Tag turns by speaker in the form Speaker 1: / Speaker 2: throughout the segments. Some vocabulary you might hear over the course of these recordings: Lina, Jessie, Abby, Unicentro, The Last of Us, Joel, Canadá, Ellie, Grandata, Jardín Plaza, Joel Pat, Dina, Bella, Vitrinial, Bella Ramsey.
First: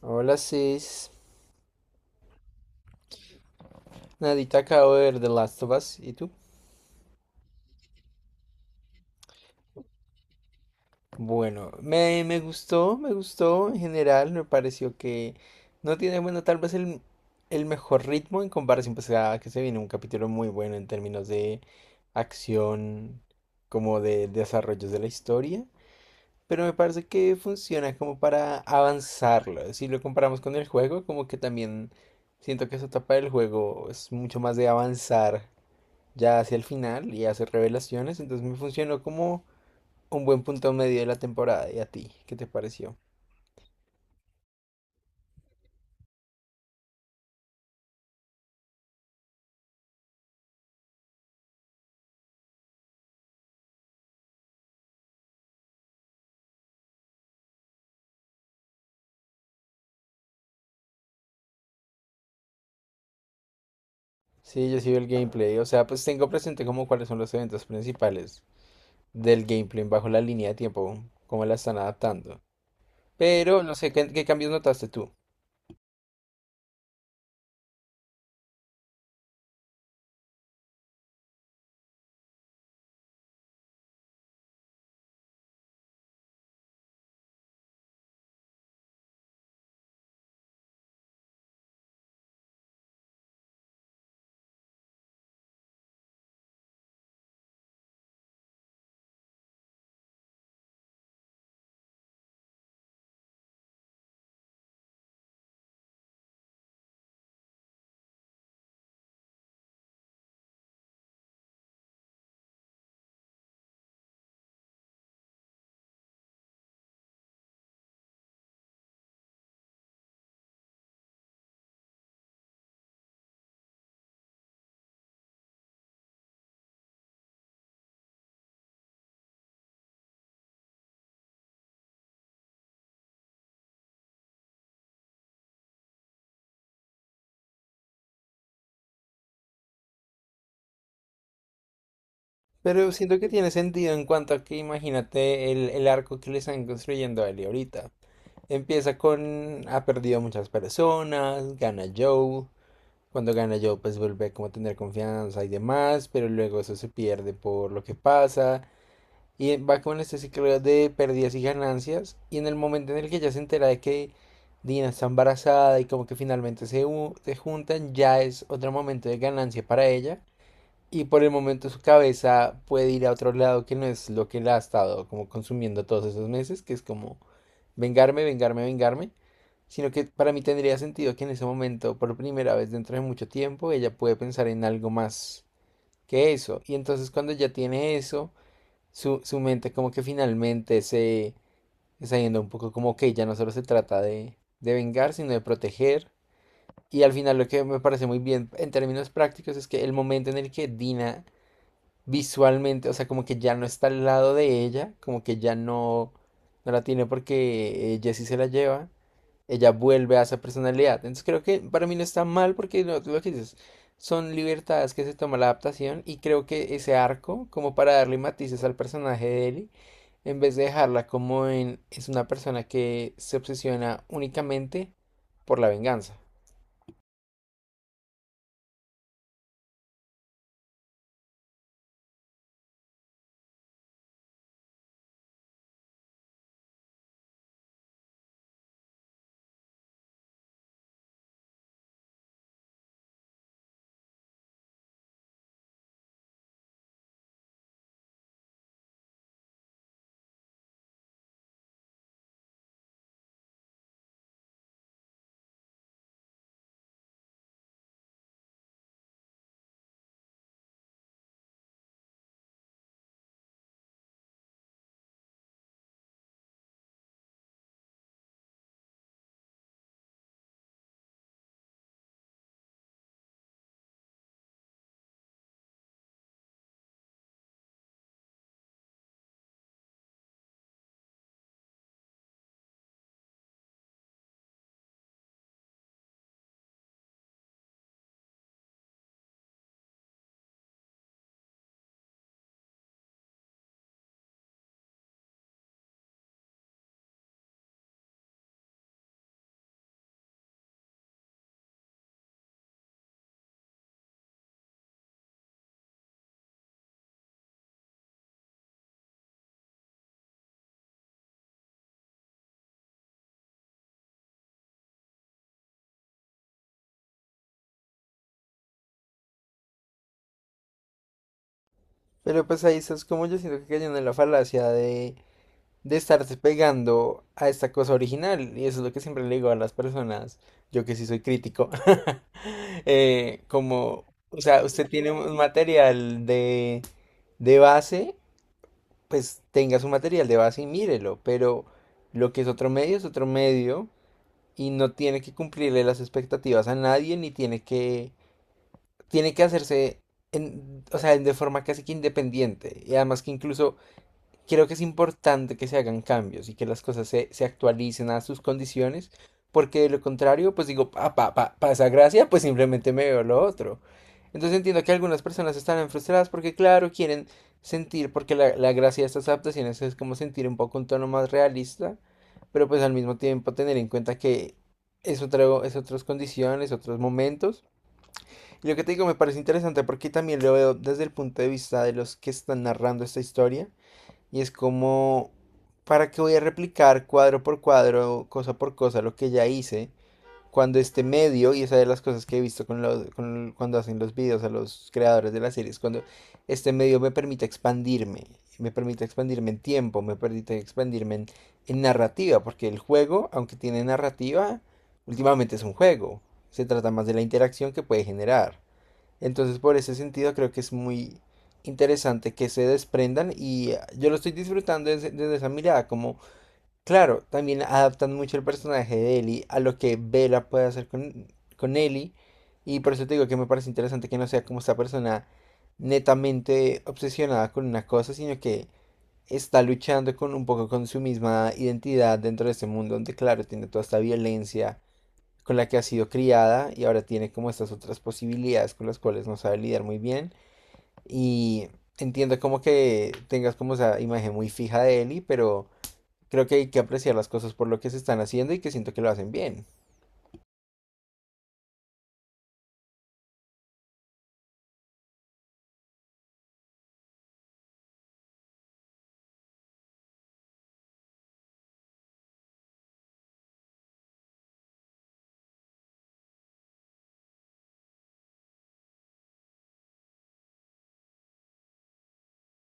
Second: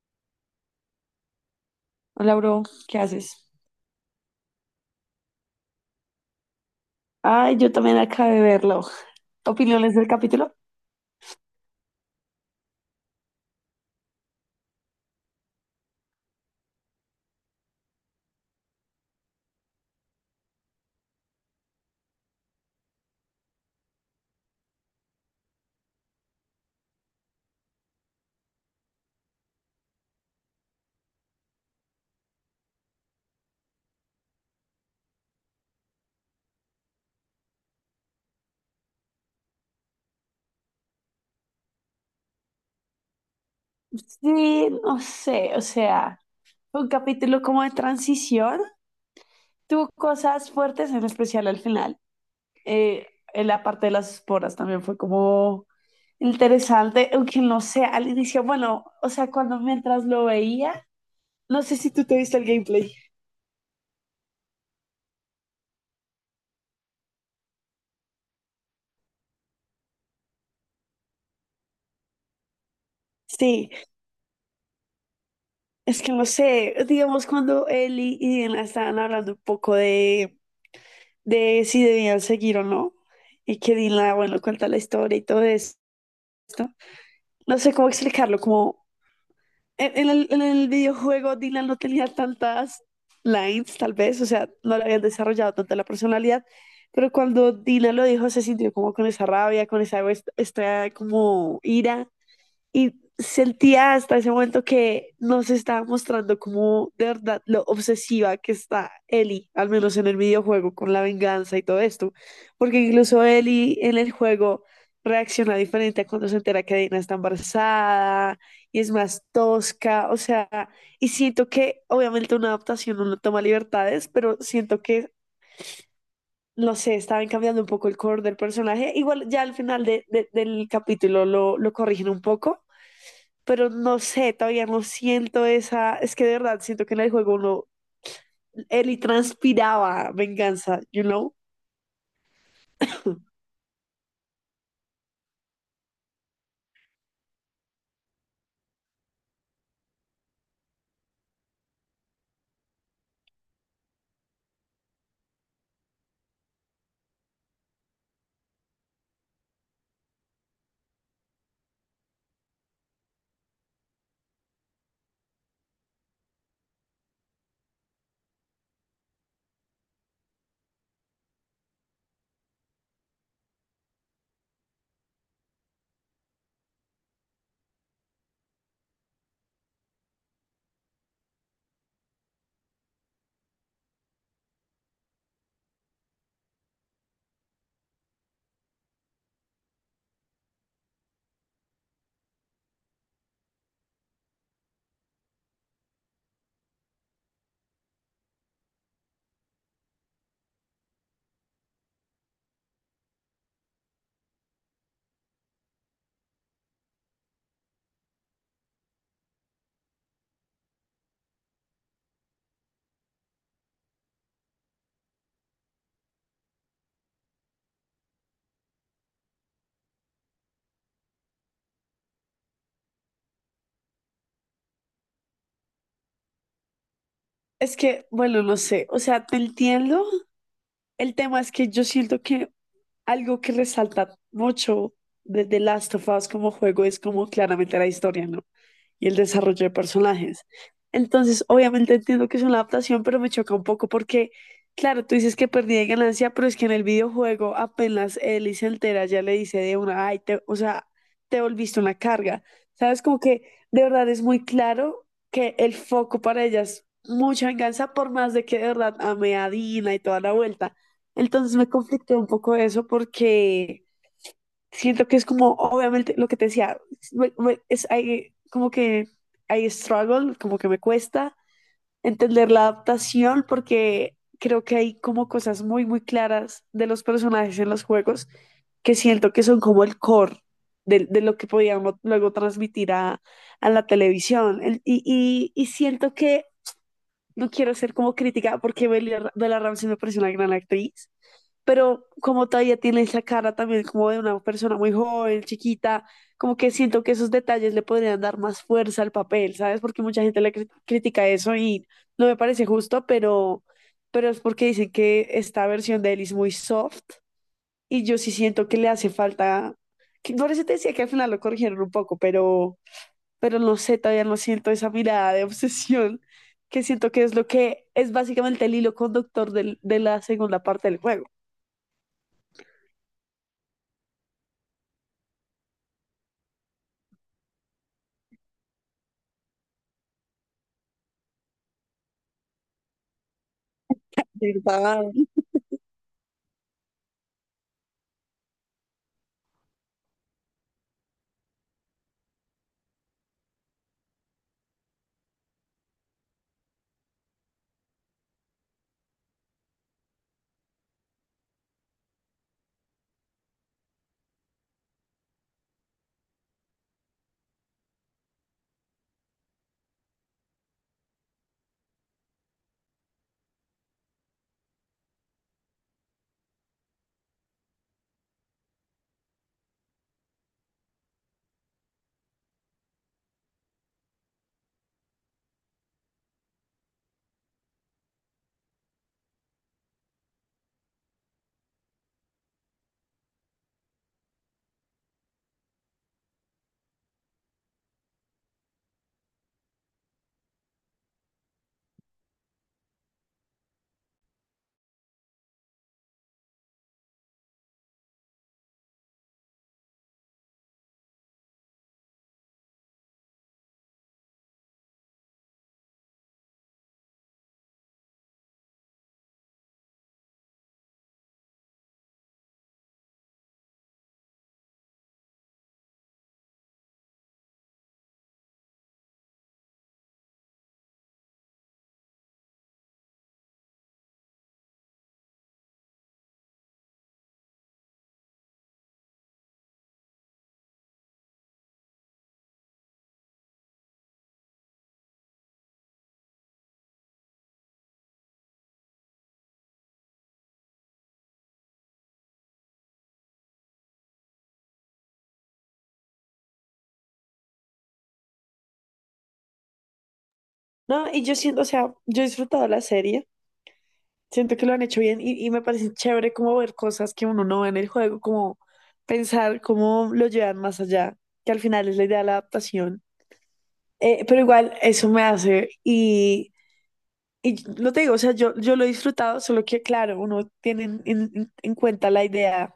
Speaker 1: Hola, sis,
Speaker 2: Hola, bro, ¿qué haces?
Speaker 1: nadita, acabo de ver The Last of Us. ¿Y tú?
Speaker 2: Ay, yo también acabé de verlo. ¿Opiniones del capítulo?
Speaker 1: Bueno, me gustó, me gustó en general. Me pareció que no tiene, bueno, tal vez el mejor ritmo en comparación, pues a que se viene un capítulo muy bueno en términos de acción, como de desarrollos de la historia. Pero me parece que funciona como para avanzarlo. Si lo comparamos con el juego, como que también siento que esa etapa del juego es mucho más de avanzar ya hacia el final y hace revelaciones, entonces me funcionó como un buen punto medio de la temporada. ¿Y a ti? ¿Qué te pareció?
Speaker 2: Sí, no sé, o sea, fue un capítulo como de transición. Tuvo cosas fuertes, en especial al final. Eh, en la parte de las esporas también fue como interesante, aunque no sé, al inicio, bueno, o sea, cuando mientras lo veía, no sé si tú te viste el gameplay.
Speaker 1: Sí, yo sigo el gameplay, o sea, pues tengo presente como cuáles son los eventos principales del gameplay bajo la línea de tiempo, cómo la están adaptando. Pero
Speaker 2: Sí,
Speaker 1: no sé, ¿qué cambios notaste tú?
Speaker 2: es que no sé, digamos cuando Eli y Diana estaban hablando un poco de si debían seguir o no. Y que Dylan, bueno, cuenta la historia y todo eso. No sé cómo explicarlo, como en el videojuego Dylan no tenía tantas lines, tal vez, o sea, no le habían desarrollado tanta la personalidad, pero cuando Dylan lo dijo se sintió como con esa rabia, con esa, esta como ira, y sentía hasta ese momento que nos estaba mostrando como de verdad lo obsesiva que está Ellie, al menos en el videojuego, con la venganza y todo esto. Porque incluso Ellie en el juego reacciona diferente a cuando se entera que Dina está embarazada y es más tosca, o sea, y siento que obviamente una adaptación no toma libertades, pero siento que, no sé, estaban cambiando un poco el core del personaje. Igual ya al final del capítulo lo corrigen un poco, pero no sé, todavía no siento esa, es que de verdad siento que en el juego no, Ellie transpiraba venganza, you know?
Speaker 1: Pero siento que tiene sentido en cuanto a que imagínate el arco que le están construyendo a él ahorita. Empieza con ha perdido muchas personas, gana Joel. Cuando gana Joe, pues vuelve como a tener confianza y demás, pero luego eso se pierde por lo que pasa. Y va con este ciclo de pérdidas y ganancias. Y en el momento en el que ya se entera de que Dina está embarazada y como que finalmente se, se juntan, ya es otro momento de ganancia para ella. Y por el momento su cabeza puede ir a otro lado que no es lo que la ha estado como consumiendo todos esos meses, que es como vengarme, vengarme, vengarme, sino que para mí tendría sentido que en ese momento, por primera vez dentro de mucho tiempo, ella puede pensar en algo más que eso. Y entonces cuando ya tiene eso, su mente como que finalmente se está yendo un poco, como que ya no solo se trata de vengar, sino de proteger. Y al final lo que me parece muy bien en términos prácticos es que el momento en el que Dina visualmente, o sea, como que ya no está al lado de ella, como que ya no, no la tiene porque Jessie se la lleva, ella vuelve a esa personalidad. Entonces creo que para mí no está mal porque lo que dices, son libertades que se toma la adaptación, y creo que ese arco, como para darle matices al personaje de Ellie, en vez de dejarla como en, es una persona que se obsesiona únicamente por la venganza.
Speaker 2: Es que, bueno, no sé, o sea, te entiendo. El tema es que yo siento que algo que resalta mucho de The Last of Us como juego es como claramente la historia, ¿no? Y el desarrollo de personajes. Entonces, obviamente entiendo que es una adaptación, pero me choca un poco porque, claro, tú dices que perdí de ganancia, pero es que en el videojuego apenas Ellie se entera, ya le dice de una, ay, o sea, te volviste una carga. ¿Sabes? Como que de verdad es muy claro que el foco para ellas mucha venganza, por más de que de verdad ame a Dina y toda la vuelta. Entonces me conflictó un poco eso porque siento que es como, obviamente, lo que te decía, como que hay struggle, como que me cuesta entender la adaptación porque creo que hay como cosas muy, muy claras de los personajes en los juegos que siento que son como el core de lo que podíamos luego transmitir a la televisión. Y siento que no quiero ser como crítica porque Bella Ramsey me parece una gran actriz, pero como todavía tiene esa cara también como de una persona muy joven, chiquita, como que siento que esos detalles le podrían dar más fuerza al papel, ¿sabes? Porque mucha gente le critica eso y no me parece justo, pero es porque dicen que esta versión de él es muy soft y yo sí siento que le hace falta, que, por eso te decía que al final lo corrigieron un poco, pero no sé, todavía no siento esa mirada de obsesión que siento que es lo que es básicamente el hilo conductor de la segunda parte del juego.
Speaker 1: Pero pues ahí estás como yo siento que cayendo en la falacia de estarse pegando a esta cosa original. Y eso es lo que siempre le digo a las personas, yo que sí soy crítico, como, o sea, usted
Speaker 2: ¿Verdad?
Speaker 1: tiene un material de base, pues tenga su material de base y mírelo, pero lo que es otro medio y no tiene que cumplirle las expectativas a nadie ni tiene que, tiene que hacerse... o sea, de forma casi que independiente. Y además que incluso creo que es importante que se hagan cambios y que las cosas se actualicen a sus condiciones, porque de lo contrario, pues digo, pa esa gracia, pues simplemente me veo lo otro. Entonces entiendo que algunas personas estarán frustradas porque, claro, quieren sentir, porque la gracia de estas adaptaciones es como sentir un poco un tono más realista, pero pues al mismo tiempo tener en cuenta que es, otro, es otras condiciones, otros momentos. Y lo que te digo me parece interesante porque también lo veo desde el punto de vista de los que están narrando esta historia. Y es como, ¿para qué voy a replicar cuadro por cuadro, cosa por cosa, lo que ya hice? Cuando este medio, y esa es de las cosas que he visto con cuando hacen los videos a los creadores de las series, cuando este medio me permite expandirme en tiempo, me permite expandirme en narrativa, porque el juego, aunque tiene narrativa, últimamente es un juego, se trata más de la interacción que puede generar. Entonces, por ese sentido, creo que es muy interesante que se desprendan y yo lo estoy disfrutando desde, desde esa mirada, como, claro, también adaptan mucho el personaje de Ellie a lo que Bella puede hacer con Ellie, y por eso te digo que me parece interesante que no sea como esta persona netamente obsesionada con una cosa, sino que está luchando con un poco con su misma identidad dentro de este mundo donde, claro, tiene toda esta violencia con la que ha sido criada y ahora tiene como estas otras posibilidades con las cuales no sabe lidiar muy bien. Y entiendo como que tengas como esa imagen muy fija de Ellie, pero creo que hay que apreciar las cosas por lo que se están haciendo y que siento que lo hacen bien.
Speaker 2: No, y yo siento, o sea, yo he disfrutado la serie, siento que lo han hecho bien y me parece chévere como ver cosas que uno no ve en el juego, como pensar cómo lo llevan más allá, que al final es la idea de la adaptación. Pero igual eso me hace , y lo te digo, o sea, yo lo he disfrutado, solo que claro, uno tiene en cuenta la idea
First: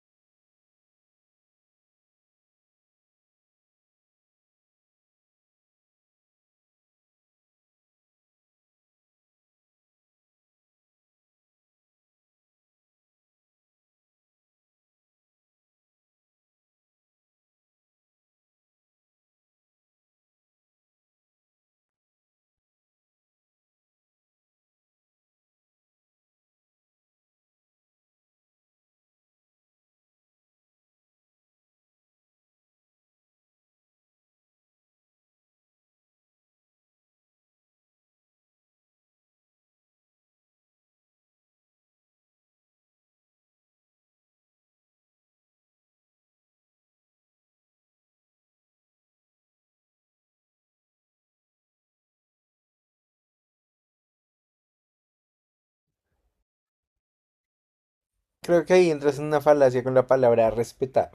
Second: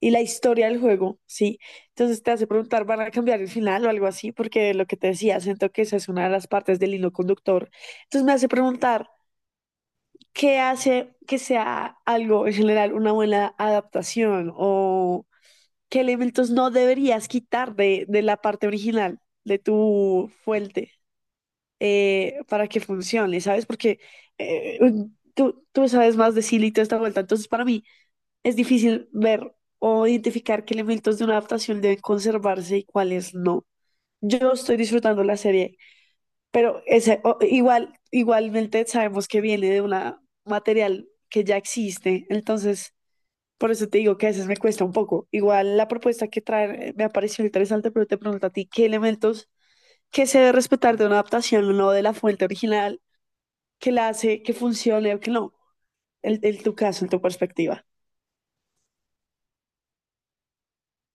Speaker 2: y la historia del juego, ¿sí? Entonces te hace preguntar, ¿van a cambiar el final o algo así? Porque lo que te decía, siento que esa es una de las partes del hilo conductor. Entonces me hace preguntar, ¿qué hace que sea algo en general una buena adaptación o qué elementos no deberías quitar de la parte original, de tu fuente, para que funcione, ¿sabes? Porque eh, tú sabes más de Silly y toda esta vuelta. Entonces, para mí, es difícil ver o identificar qué elementos de una adaptación deben conservarse y cuáles no. Yo estoy disfrutando la serie, pero ese, igual, igualmente sabemos que viene de un material que ya existe, entonces por eso te digo que a veces me cuesta un poco. Igual la propuesta que traen me ha parecido interesante, pero te pregunto a ti, ¿qué elementos que se debe respetar de una adaptación o no de la fuente original que la hace que funcione o que no? En tu caso, en tu perspectiva.
Speaker 1: Creo que ahí entras en una falacia con la palabra respetar.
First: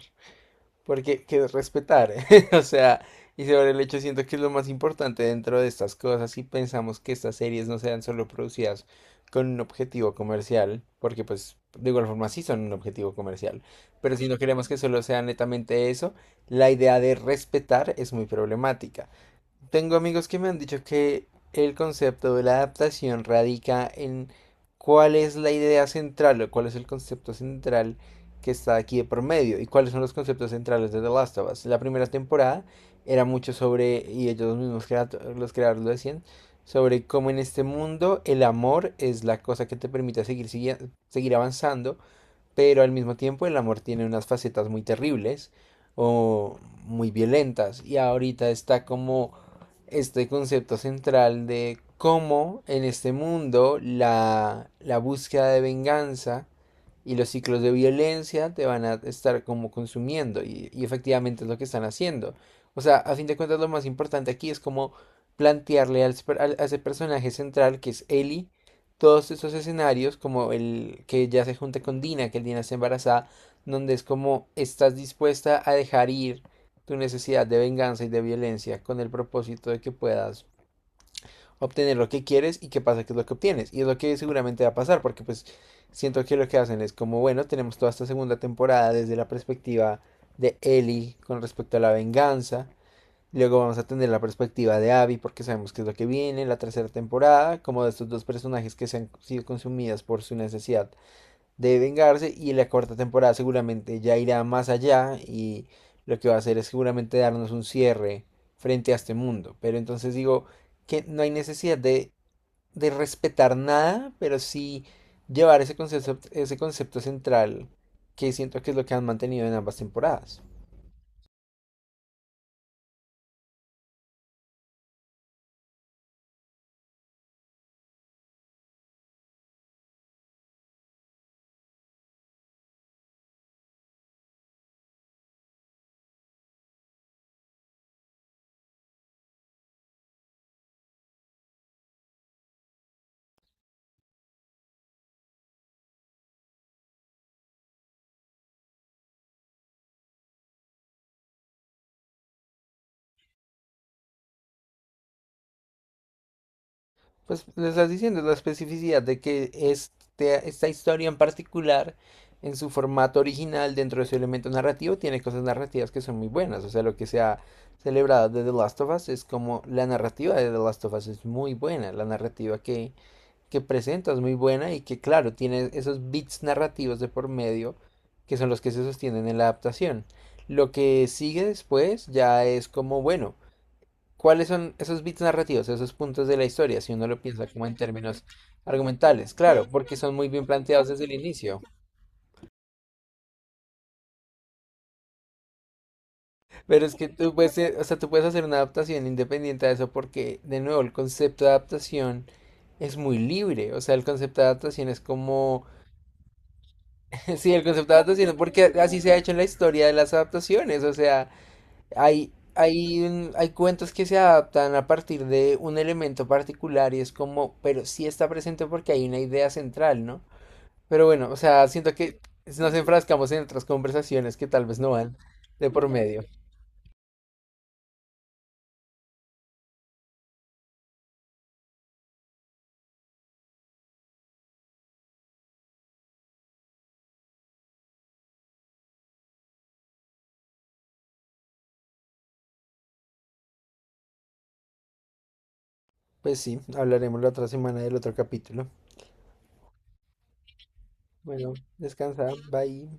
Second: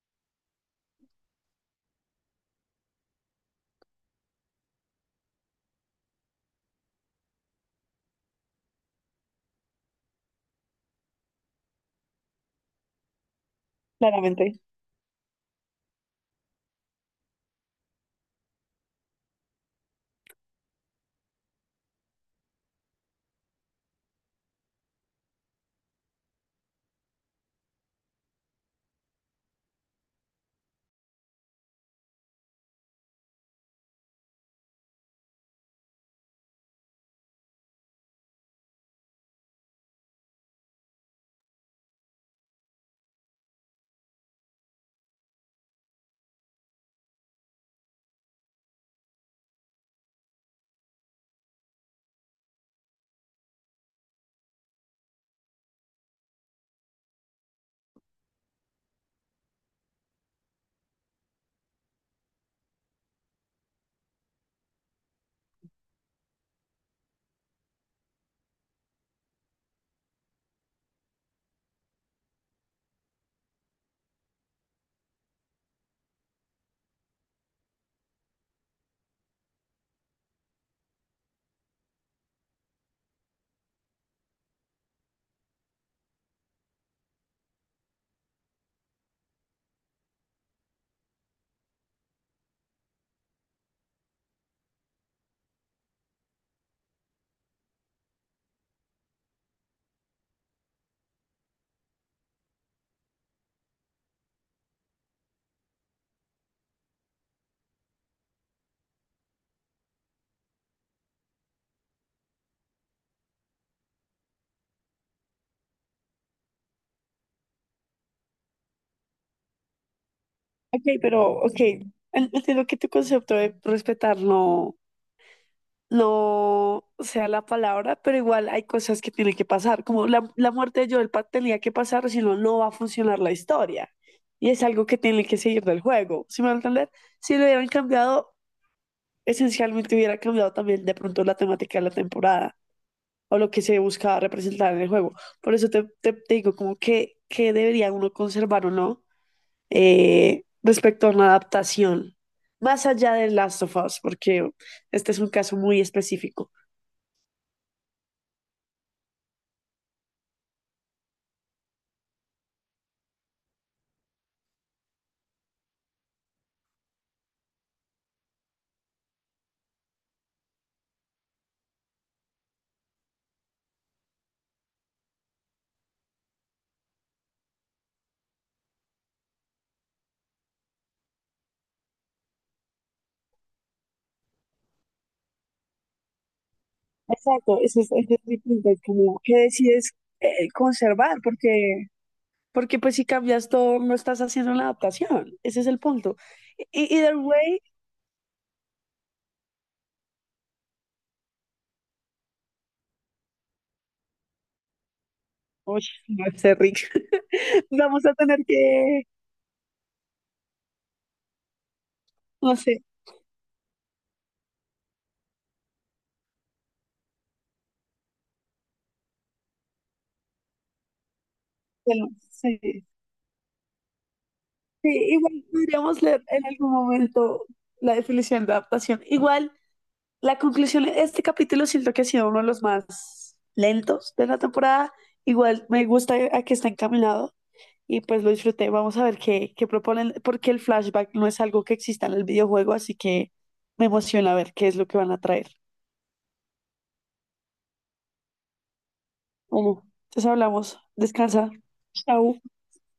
Speaker 1: Porque que es respetar, o sea, y sobre el hecho siento que es lo más importante dentro de estas cosas, y pensamos que estas series no sean solo producidas con un objetivo comercial, porque pues de igual forma sí son un objetivo comercial, pero si no
Speaker 2: Claramente.
Speaker 1: queremos que solo sea netamente eso, la idea de respetar es muy problemática. Tengo amigos que me han dicho que el concepto de la adaptación radica en cuál es la idea central o cuál es el concepto central que está aquí de por medio, y cuáles son los conceptos centrales de The Last of Us. La primera temporada era mucho sobre, y ellos mismos, los creadores, lo decían, sobre cómo en este mundo el amor es la cosa que te permite seguir, seguir avanzando, pero al mismo tiempo el amor tiene unas facetas muy terribles o muy violentas, y ahorita está como este concepto central de cómo en este mundo la búsqueda de venganza y los ciclos de violencia te van a estar como consumiendo, y efectivamente es lo que están haciendo. O sea, a fin de cuentas lo más importante aquí es como plantearle a ese personaje central que es Ellie todos esos escenarios, como el que ya se junta con Dina, que el Dina está embarazada, donde es como estás dispuesta a dejar ir tu necesidad de venganza y de violencia con el propósito de que puedas obtener lo que quieres, y qué pasa que es lo que obtienes. Y es lo que seguramente va a pasar, porque pues siento que lo que hacen es como, bueno, tenemos toda esta segunda temporada desde la perspectiva de Ellie con respecto a la venganza. Luego vamos a tener la perspectiva de Abby, porque sabemos que es lo que viene, la tercera temporada, como de estos dos personajes que se han sido consumidas por su necesidad de vengarse, y la cuarta temporada seguramente ya irá más allá, y lo que va a hacer es seguramente darnos un cierre frente a este mundo. Pero entonces digo que no hay necesidad de respetar nada, pero sí llevar ese concepto central que siento que es lo que han mantenido en ambas temporadas.
Speaker 2: Ok, ok, entiendo que tu concepto de respetar no, no sea la palabra, pero igual hay cosas que tienen que pasar, como la muerte de Joel Pat tenía que pasar, si no, no va a funcionar la historia. Y es algo que tiene que seguir del juego, ¿sí me van a entender? Si lo hubieran cambiado, esencialmente hubiera cambiado también de pronto la temática de la temporada, o lo que se buscaba representar en el juego. Por eso te digo como que debería uno conservar o no, respecto a una adaptación, más allá de Last of Us, porque este es un caso muy específico.
Speaker 1: Pues le estás diciendo la especificidad de que este, esta historia en particular, en su formato original, dentro de su elemento narrativo, tiene cosas narrativas que son muy buenas. O sea, lo que se ha celebrado de The Last of Us es como la narrativa de The Last of Us es muy buena. La narrativa que presenta es muy buena, y que, claro, tiene esos bits narrativos de por medio que son los que se sostienen en la adaptación. Lo que sigue después ya es como, bueno. ¿Cuáles son esos bits narrativos, esos puntos de la historia, si uno lo piensa
Speaker 2: Exacto,
Speaker 1: como en
Speaker 2: ese es
Speaker 1: términos
Speaker 2: mi punto, es como
Speaker 1: argumentales?
Speaker 2: que
Speaker 1: Claro,
Speaker 2: decides
Speaker 1: porque son muy bien planteados desde el
Speaker 2: conservar,
Speaker 1: inicio.
Speaker 2: porque pues si cambias todo, no estás haciendo una adaptación, ese es el punto.
Speaker 1: Pero es
Speaker 2: Y
Speaker 1: que
Speaker 2: either
Speaker 1: tú puedes,
Speaker 2: way,
Speaker 1: o sea, tú puedes hacer una adaptación independiente de eso porque, de nuevo, el concepto de adaptación es muy libre. O sea, el concepto de adaptación es como...
Speaker 2: uy, no sé, Rick,
Speaker 1: Sí, el concepto de
Speaker 2: vamos a
Speaker 1: adaptación es
Speaker 2: tener que,
Speaker 1: porque así se ha hecho en la historia de las adaptaciones. O sea, hay...
Speaker 2: no sé,
Speaker 1: hay, hay cuentos que se adaptan a partir de un elemento particular y es como, pero sí está presente porque hay una idea central, ¿no? Pero bueno, o sea, siento
Speaker 2: bueno,
Speaker 1: que
Speaker 2: sí.
Speaker 1: nos enfrascamos en otras conversaciones que tal vez no
Speaker 2: Sí,
Speaker 1: van
Speaker 2: igual
Speaker 1: de por
Speaker 2: podríamos leer
Speaker 1: medio.
Speaker 2: en algún momento la definición de adaptación. Igual, la conclusión de este capítulo siento que ha sido uno de los más lentos de la temporada. Igual me gusta a que está encaminado y pues lo disfruté. Vamos a ver qué proponen, porque el flashback no es algo que exista en el videojuego, así que me emociona ver qué es lo que van a traer.
Speaker 1: Pues sí, hablaremos la otra semana del otro capítulo.
Speaker 2: Bueno, entonces hablamos. Descansa.
Speaker 1: Bueno, descansa,
Speaker 2: Chao.
Speaker 1: bye.